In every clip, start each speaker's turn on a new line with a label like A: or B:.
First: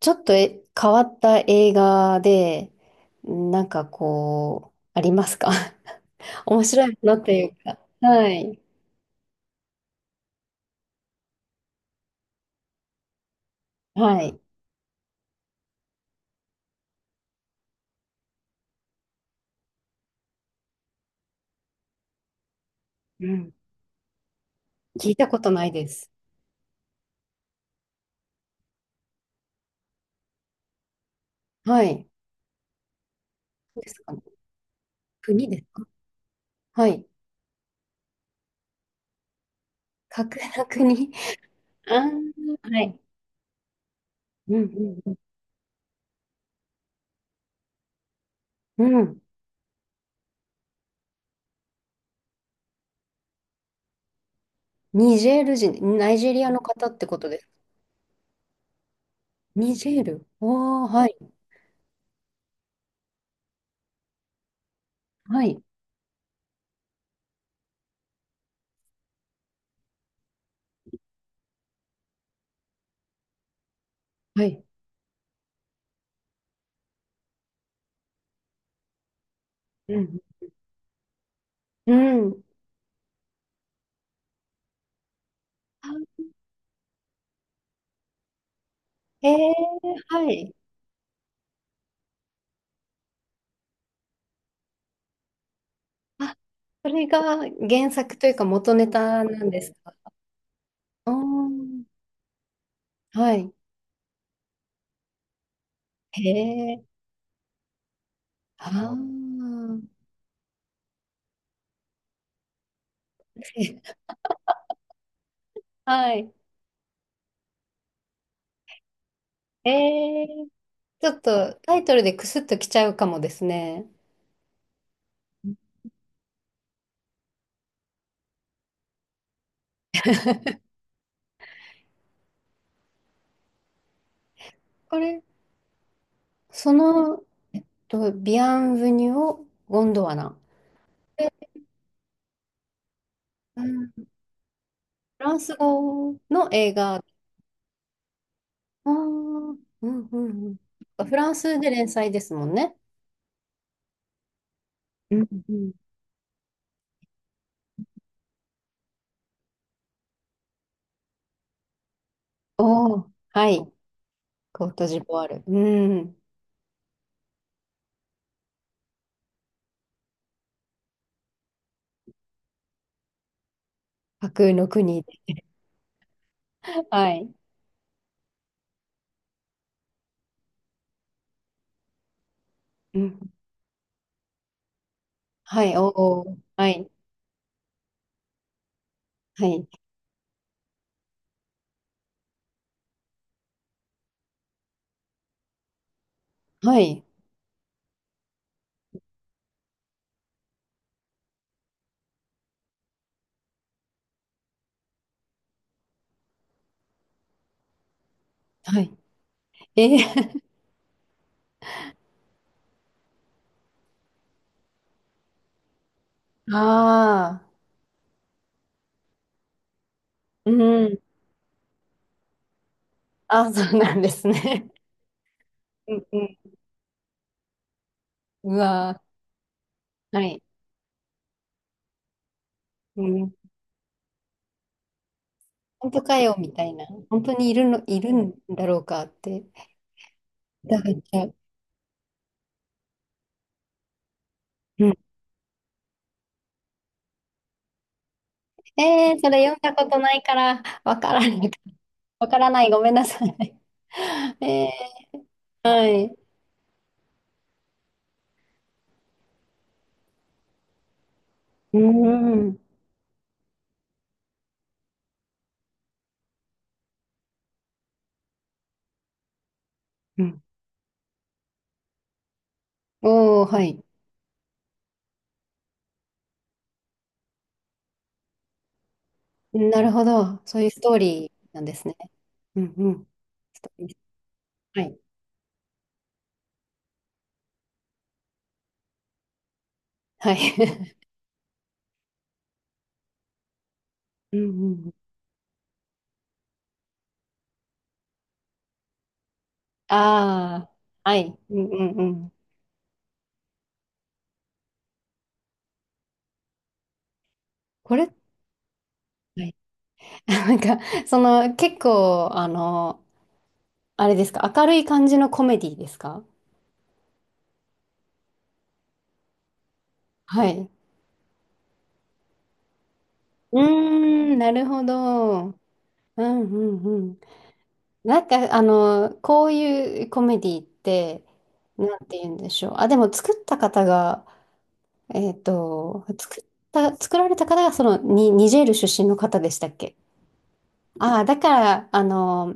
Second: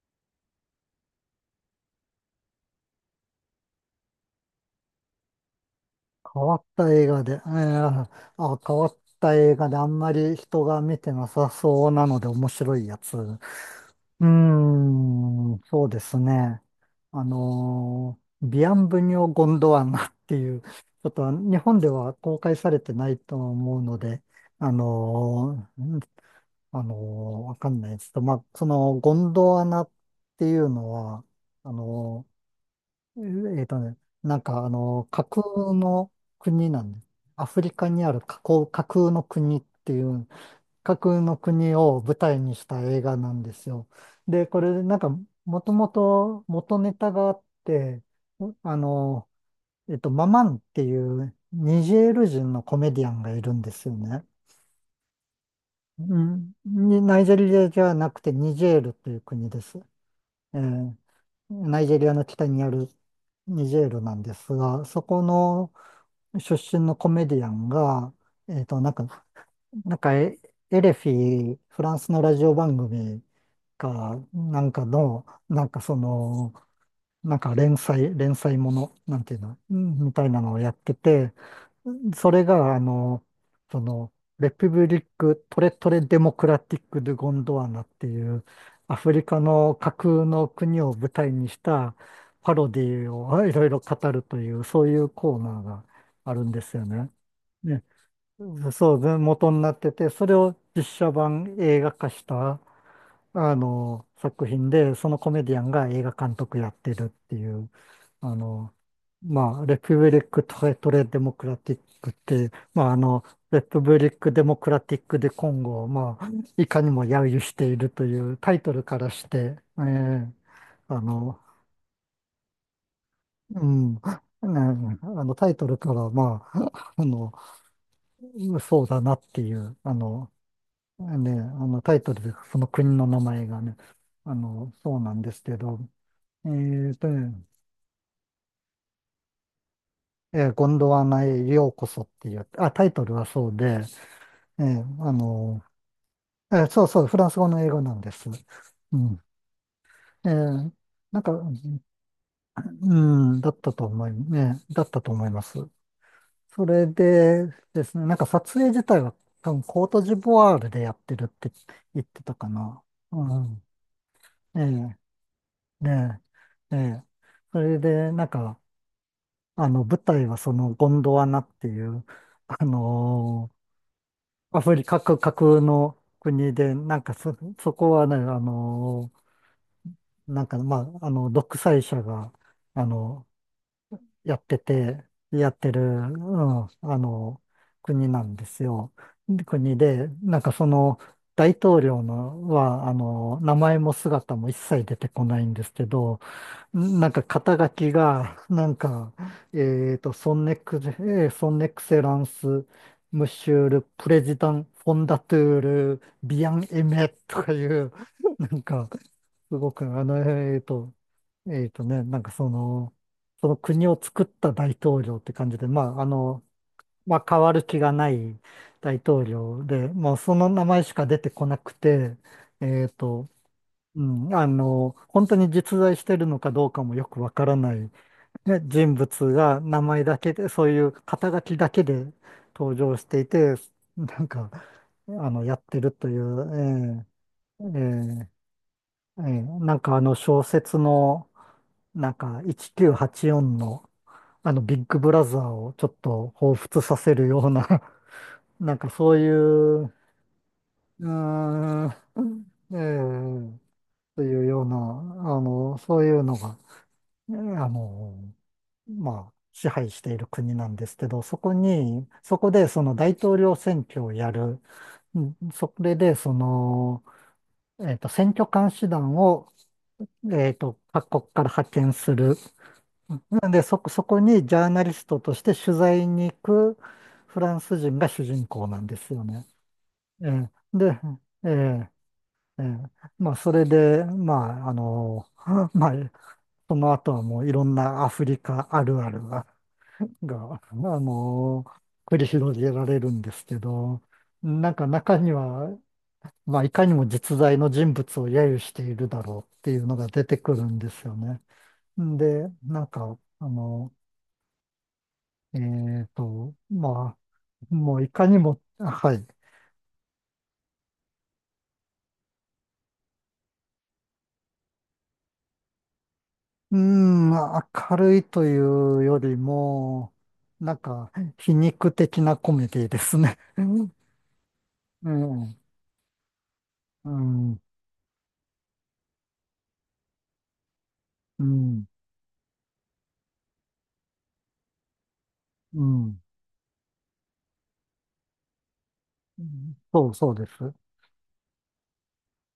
A: ちょっと変わった映画で、なんかこう、ありますか？
B: 変わ
A: 面
B: っ
A: 白
B: た
A: いも
B: 映
A: のっ
B: 画
A: て
B: で、えー
A: いうか。
B: あ、
A: はい。
B: 変わった映画であんまり人が見てなさそうなので面白いやつ。う
A: は
B: ー
A: い。
B: ん、そうですね。あのービアンブニョ・ゴンドワナっていう、ちょっと日本では公開されてない
A: う
B: と
A: ん。
B: 思うので、あ
A: 聞いたことな
B: の
A: い
B: ー
A: で
B: うん
A: す。
B: あのーわかんないですけど、まあ、そのゴンドワナっていうのは、あ
A: はい。
B: のええーと
A: そうです
B: ね、
A: かね。
B: なんかあの、架
A: 国です
B: 空
A: か？
B: の国な
A: は
B: んです。
A: い。
B: アフリカにある架空の国ってい
A: 架
B: う、
A: 空の
B: 架
A: 国。
B: 空の 国
A: あ
B: を
A: あ、
B: 舞台にした
A: はい。
B: 映画なんですよ。で、
A: う
B: これなんか、
A: ん
B: もともと元ネタがあって、あ
A: うんうん。うん。
B: の、ママンっていうニジェール人のコメディアンがいるんですよね。
A: ニジェール人、ナ
B: う
A: イジェリア
B: ん、
A: の方ってこ
B: ナイ
A: と
B: ジェ
A: です。
B: リアじゃなくてニジェールという国で
A: ニ
B: す。
A: ジェー
B: え
A: ル。おー、
B: ー
A: はい。
B: ナイジェリアの北にあるニジェールなんですが、そこ
A: はい。
B: の出身のコメディアンが、なんか、なんかエレフィ、フランスのラジオ番組か、
A: は
B: な
A: い。
B: んかの、なんかその、なんか連載もの、なんていうの、う
A: う
B: んみ
A: ん。
B: たいなのをやってて、
A: う
B: そ
A: ん。
B: れが、あの、その、レピブリック・トレトレ・
A: あ、
B: デモクラティック・ドゥ・ゴンドワナっていう、アフリ
A: えー、
B: カの架空
A: は
B: の
A: い。
B: 国を舞台にしたパロディをいろいろ語るという、そういうコーナーがあ
A: あ、
B: るんですよ
A: それ
B: ね。
A: が
B: ね、
A: 原作というか元ネ
B: そう
A: タな
B: 元
A: ん
B: に
A: で
B: な
A: す
B: って
A: か？
B: て、それを実写
A: あー、
B: 版映画化した、
A: はい。
B: あの、作品で、そのコメディアンが映画
A: へ
B: 監督やっ
A: え。
B: てるっていう、あ
A: あ
B: の、まあ、レ
A: あ。
B: プブリック・トレトレ・デモクラティックって、まあ、あの、レプブ リック・デモクラティック・で今後を、
A: は
B: まあ、
A: い。
B: いかにも揶揄しているというタイトルからして、
A: ええ。
B: あ
A: ちょっ
B: の、
A: とタイトルでクスッときちゃうかもです
B: う
A: ね。
B: ん、ねあのタイトルから、まあ、あの、そうだなっていう、あの、ね、あの、タイトルでその国の名前がね、あの、そ
A: こ
B: うなん
A: れ、
B: ですけど、え
A: そ
B: ーと
A: の、
B: ね、
A: とビアンヴニュオ・ゴンドワナ。
B: ゴンドワナ
A: で、
B: へようこそっていう、あ、タイトルはそう
A: う
B: で、
A: ん、
B: えーあ
A: フランス
B: の、
A: 語の映
B: そう
A: 画。
B: そ
A: あ
B: う、フランス語の英語なんです。
A: あ、う
B: うん。
A: んうんう
B: え
A: ん。
B: ー
A: フ
B: なん
A: ラ
B: か、
A: ンスで連載ですもんね。
B: だったと
A: う
B: 思
A: ん
B: いま
A: う
B: す。
A: ん。
B: それでですね、なんか撮影自体は多分コートジボワールでやってるって言ってたかな。
A: おお、
B: う
A: は
B: ん。
A: い。
B: ええ
A: コートジボワール。うん。
B: ねえ、ええ。それで、なんか、あの、舞台はそのゴンドワナっていう、あのー
A: 架空
B: ア
A: の
B: フリカ
A: 国
B: 各
A: で。
B: 国の国で、なん
A: は
B: か
A: い。
B: そ、そこはね、なんか、まあ、あの、独裁者が、あ
A: う
B: の、
A: ん。
B: やってて、やっ
A: は
B: て
A: い、
B: る、う
A: おお。
B: ん、
A: は
B: あ
A: い。
B: の、国なんですよ。で
A: はい。
B: 国で、なんかその、大統領のは、あの、名前も姿も一切出てこないんですけど、
A: はい。
B: なんか肩書きが、なんか、ソンネクセランス、ムシュール、プレジダン、フォンダトゥール、ビアンエメとかいう、なん
A: は
B: か、
A: い。
B: すごく、
A: え
B: あの、えっと、なんかその、その国を作った大統領って感じで、まあ、あの、
A: ー、
B: まあ、変
A: あ
B: わ
A: あ。
B: る気がない大統領で、もうその
A: う
B: 名前し
A: ん。
B: か出てこなくて、えっと、
A: あ、そうな
B: う
A: んです
B: ん、あ
A: ね。
B: の、本当に実
A: う
B: 在し
A: ん
B: て
A: う
B: るの
A: ん。
B: かどうかもよくわからない、ね、
A: う
B: 人
A: わ
B: 物が名前
A: ー。
B: だ
A: は
B: け
A: い。
B: で、そういう肩書きだけで登場
A: う
B: してい
A: ん。
B: て、なんか、あの、やって
A: 本
B: る
A: 当
B: とい
A: かよ、みたいな。
B: う、
A: 本当にい
B: えー
A: るの、いる
B: えー
A: んだろうかって。
B: なんかあの小説
A: だか
B: の、
A: ら、
B: なんか1984の、あの、ビッ
A: うん。
B: グブラザーをちょっと彷彿させるような、なんか
A: え
B: そう
A: ー、
B: い
A: それ読んだ
B: う、
A: こ
B: う
A: とないから、わ
B: ー
A: からない。
B: ん、
A: わからない。
B: え
A: ごめんなさ
B: ー
A: い。
B: と いうよう
A: え
B: な、あ
A: ー、
B: の、
A: は
B: そうい
A: い。
B: うのが、あの、まあ、支配している国なんですけど、そこ
A: う
B: に、そこ
A: ん。
B: でその大統領選挙をやる、うんそれでその、選挙監視団を、
A: うん。
B: 各国から派遣する。
A: おお、
B: なんで、
A: は
B: そ
A: い。
B: こ、そこにジャーナリストとして取材に行くフランス人が主人公なんですよね。
A: なるほ
B: え
A: ど。
B: え
A: そういうス
B: で、
A: トーリ
B: え
A: ーなんです
B: え
A: ね。う
B: え
A: ん
B: え
A: うん。
B: まあ、それで、まあ、あ
A: はい。
B: の、まあ、その後はもういろんなアフリカあるあるが
A: は
B: が、あ
A: い。
B: の、繰り広げられるんですけど、
A: うん
B: なん
A: う
B: か
A: ん、
B: 中には、まあ、いかにも実在の人物を揶揄しているだろうっていうのが出てくる
A: あ
B: んです
A: あ、
B: よ
A: はい。
B: ね。
A: うんうんうん。
B: で、なんか、あの、えまあ、も
A: こ
B: うい
A: れ、
B: かにも、はい。
A: はい。なんか、その、結構、あの、あれですか、明るい感じのコメディですか？
B: うーん、明るいというよりも、
A: はい。
B: なんか、皮肉的なコメディですね。
A: う
B: うん、
A: ーん、なるほ
B: う
A: ど。う
B: ん、
A: んうんう
B: う
A: ん。
B: ん、
A: なんか、あの、こういうコメディって、
B: うん。
A: なんて言うんでしょう。あ、でも作った方が、えっと、作っ作られた方が、その、に、ニジェール出身の方
B: う
A: でした
B: ん
A: っけ？
B: そうそうです。
A: ああ、だから、あの、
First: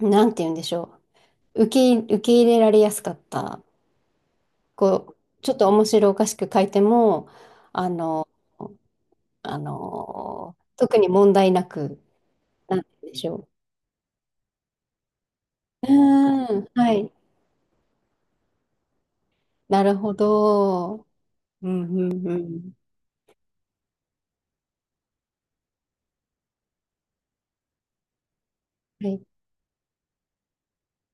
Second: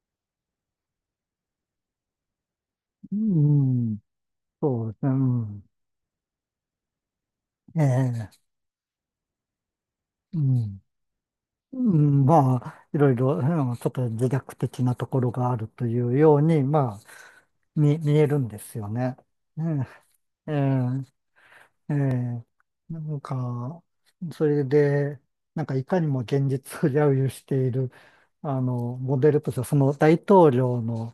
A: なんて言うんでしょう。受け入れられやすか
B: う
A: った。
B: ん、そうですね、う
A: こう、ちょっ
B: ん。
A: と面白おかしく書いても、
B: え
A: あの、
B: え、
A: あ
B: う
A: の、
B: ん。
A: 特に問題な
B: う
A: く、
B: ん、ま
A: なん
B: あ、
A: て
B: い
A: 言う
B: ろ
A: ん
B: い
A: でし
B: ろ、
A: ょ
B: うんちょっと自虐的なところがあると
A: う。う
B: いうよう
A: ー
B: に、
A: ん、は
B: まあ、
A: い。
B: 見えるんですよね。
A: な
B: ね
A: るほ
B: ええ、
A: ど。うん、
B: え
A: うん、う
B: え、
A: ん。
B: なんか、それで、なんかいかにも現実を揶揄している、あの、
A: は
B: モ
A: い。
B: デルとしては、その大統領の、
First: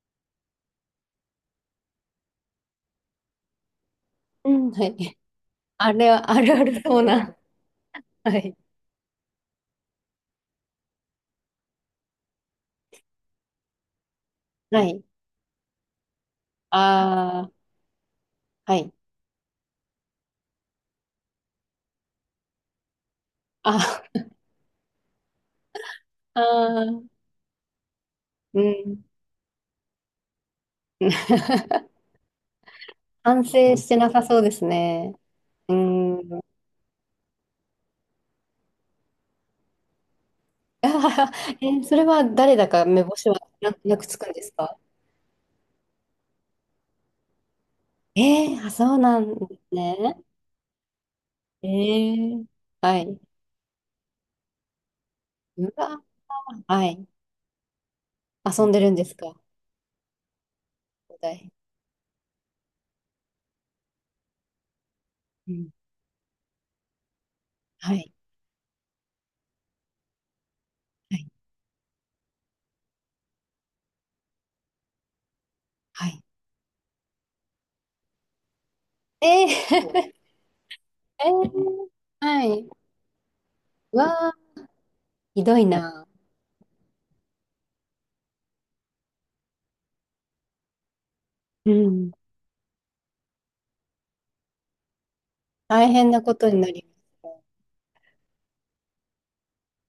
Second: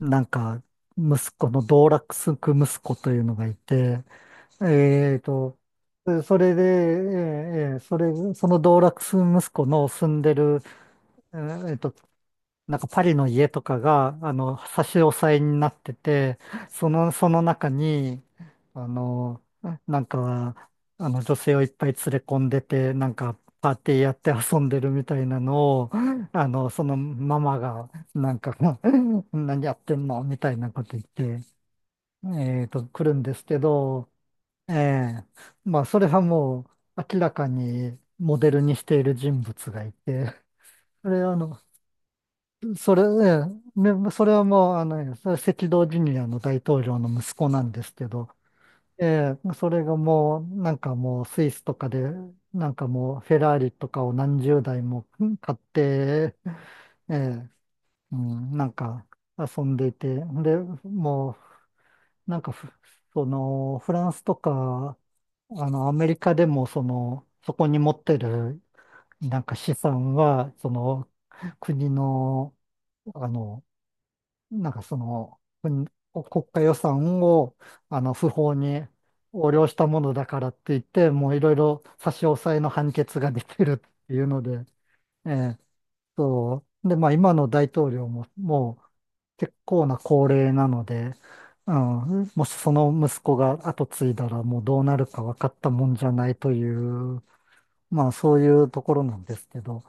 B: なんか、息子の道楽すく息子というのがいて、
A: うん、は
B: え
A: い。
B: ーと、
A: あれは、
B: そ
A: ある
B: れで、
A: あるそうな。
B: それ、
A: は
B: そ
A: い。
B: の道楽息子の住んでる、えーえーと、なんかパリの家とかが、あの、
A: は
B: 差し
A: い。
B: 押さえになってて、その、その
A: あ
B: 中に、
A: あ、は
B: あ
A: い。
B: の、なんか、あの、女性をいっぱい連れ込んでて、なんか、パーティー
A: あ
B: やって遊んでるみたいなのを、
A: あ、
B: あの、その
A: あ、
B: ママが、なんか、
A: う ん。
B: 何やってんのみたいなこと言って、来るんで
A: 反
B: すけ
A: 省してな
B: ど、
A: さそうです
B: え
A: ね。
B: え、
A: う
B: まあ、それは
A: ん。
B: もう明らかにモデルにしている人物がいて、
A: あ
B: そ
A: は
B: れ
A: は。
B: はあの、
A: え、それは誰だか
B: それ、
A: 目
B: え
A: 星はなんと
B: え
A: なく
B: ね、
A: つ
B: そ
A: く
B: れ
A: んで
B: は
A: す
B: もう、
A: か？
B: あの、それ赤道ジュニアの大統領の息子なんですけ
A: え
B: ど、
A: ー、あ、そう
B: え
A: なんで
B: え、
A: す
B: それが
A: ね。
B: もう、なんかもうスイス
A: え
B: とかで、
A: ー、
B: なんか
A: は
B: もう
A: い。
B: フェラーリとかを何十台も買っ
A: うわ、
B: て、
A: はい。
B: ええ、うん、な
A: 遊ん
B: ん
A: でるん
B: か
A: ですか？
B: 遊んでいて、で、
A: お
B: も
A: 題。
B: うなんかふ、その、フランスとか、
A: う
B: あ
A: ん。
B: の、アメリカでも、その、そこに持
A: は
B: っ
A: い。
B: てる、なんか資産は、その、
A: はい。
B: 国の、あの、なんかその、国、
A: はい。
B: 国家予算を、あの、不法に
A: え
B: 横領したもの
A: ー、
B: だからって言って、
A: え
B: もういろいろ
A: ー、
B: 差し押
A: は
B: さえの
A: い。
B: 判決が出てるっ
A: う
B: ていう
A: わ
B: の
A: ー、
B: で、え
A: ひど
B: え、
A: いな。
B: そう。で、まあ今の大統領も、もう、結構な高齢なので、
A: う
B: う
A: ん。
B: ん、もしその息子が後継いだらもうどうなるか分かったも
A: 大
B: んじゃ
A: 変な
B: ない
A: こと
B: と
A: に
B: い
A: なり
B: う、まあそういうところなんですけど、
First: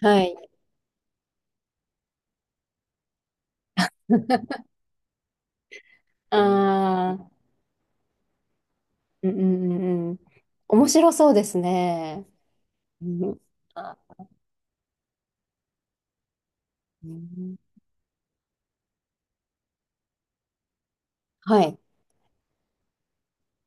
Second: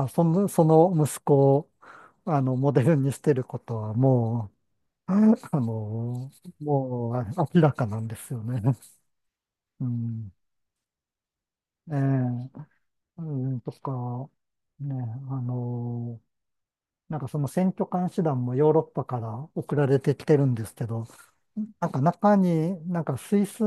A: ます。
B: あ
A: は
B: そ
A: い。
B: の、その息子をあのモデルにしてることはもう、あの、
A: あ
B: もう
A: あ、
B: 明らかなんですよね。
A: うんうんう
B: う
A: んうん。
B: ん、
A: 面白そうです
B: え
A: ね。
B: え
A: う
B: う
A: ん。
B: ん、と
A: あ、
B: か、ね、あの、
A: う
B: なんかその
A: ん、
B: 選挙監視団もヨーロッパから送られてきてるんですけど、
A: はい。
B: なんか中に、なんかスイス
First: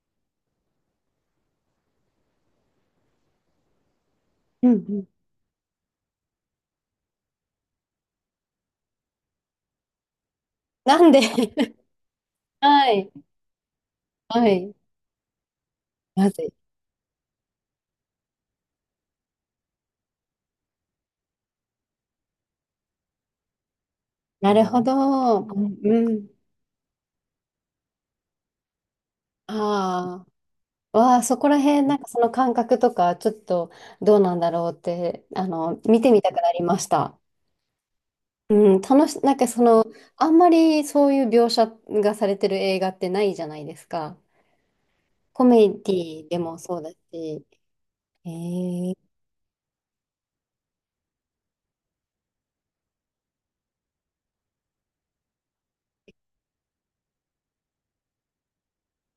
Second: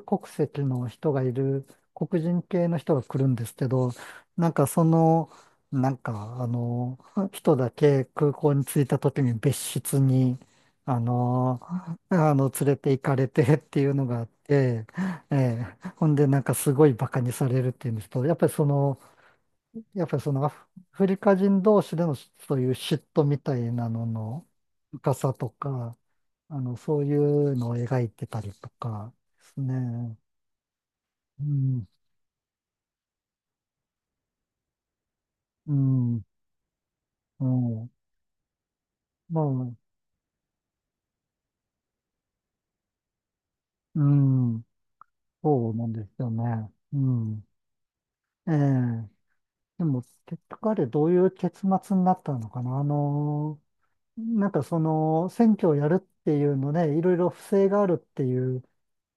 B: 国籍の人がいる、黒人系の人が来るんですけど、なんか
A: う
B: そ
A: んうん。
B: の、なんかあの、人だけ空港に着いた時に別室に、あ
A: なんで？
B: の、あの、連れて
A: は
B: 行
A: い、
B: かれてっていうのがあっ
A: はい、
B: て、ええ、ほんで
A: ま
B: な
A: ず
B: んか
A: い。
B: すごいバカにされるっていうんですけど、やっぱりそのアフフリカ人同士でのそういう嫉妬みたいなのの
A: なるほ
B: 深さ
A: ど。う
B: と
A: ん、
B: か、
A: うん。
B: あの、そういうのを描いてたりとかですね。
A: ああ、わあ、そ
B: う
A: こら辺、
B: ん、
A: なんかその感覚とか、ちょっとどうなんだろうって、あ
B: う
A: の、見てみ
B: ん、
A: たくなりました。
B: うん。
A: なん
B: ま
A: かそ
B: あ、
A: の、あんまりそういう描写がされてる映画ってないじゃないです
B: う
A: か。
B: ん、
A: コメ
B: そう
A: デ
B: なんです
A: ィ
B: よ
A: で
B: ね。
A: もそうだ
B: う
A: し。
B: ん。
A: え
B: え
A: ー、
B: え。でも、結局あれどういう結末になったのかな。あの、なんかその、選挙をやるっていうので、いろいろ不正があるっていう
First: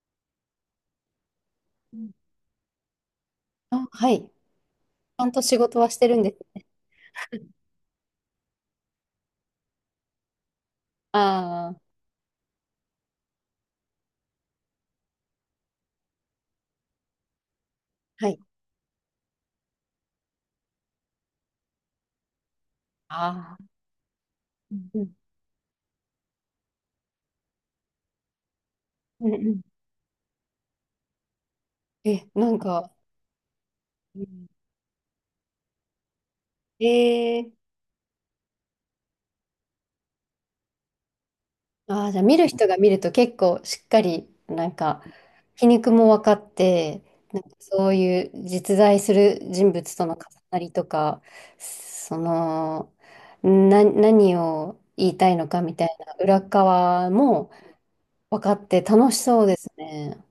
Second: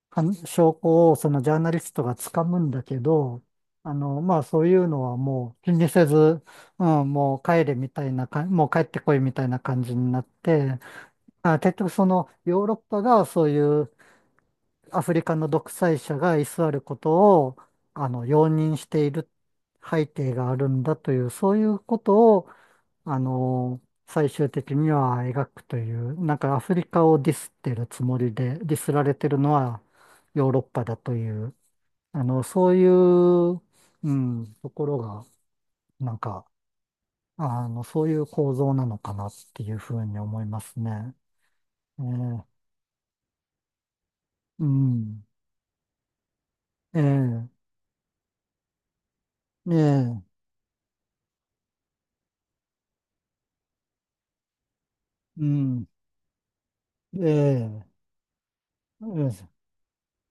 B: 証拠をそのジャーナリストが掴むんだけど、
A: あ、
B: あ
A: はい。
B: の、
A: ち
B: まあそういうのは
A: ゃんと仕
B: もう気
A: 事
B: に
A: はし
B: せ
A: てるんで
B: ず、
A: す。
B: うん、もう帰ってこいみたいな感じになって、あ、
A: あ
B: 結
A: あ、
B: 局そのヨーロッパがそういうアフリカの独裁者が居座ることを、あの、
A: はい。
B: 容認している背景があるんだという、そういうことをあ
A: ああ、
B: の、最終的
A: う
B: に
A: ん、うん、
B: は描くという、なんかアフリカをディスってるつもりで、ディスられて
A: うん
B: る
A: う
B: の
A: ん。
B: はヨーロッパだという、あ
A: え、
B: の、
A: なん
B: そうい
A: か、
B: う、う
A: うん、
B: ん、ところが、なんか、
A: えー、
B: あの、そういう構造なのかなっていうふうに思いますね。え
A: ああ、じゃあ見る
B: え
A: 人が見ると結構しっかり、
B: う
A: なんか、
B: ん、
A: 皮肉も分かって、なん
B: え
A: か
B: え
A: そういう実在する人物との重
B: ええ
A: なりとか、その、何を言いたい
B: う
A: のかみた
B: ん、
A: いな裏側も
B: ええ
A: 分かって楽しそ
B: え
A: う
B: え
A: ですね。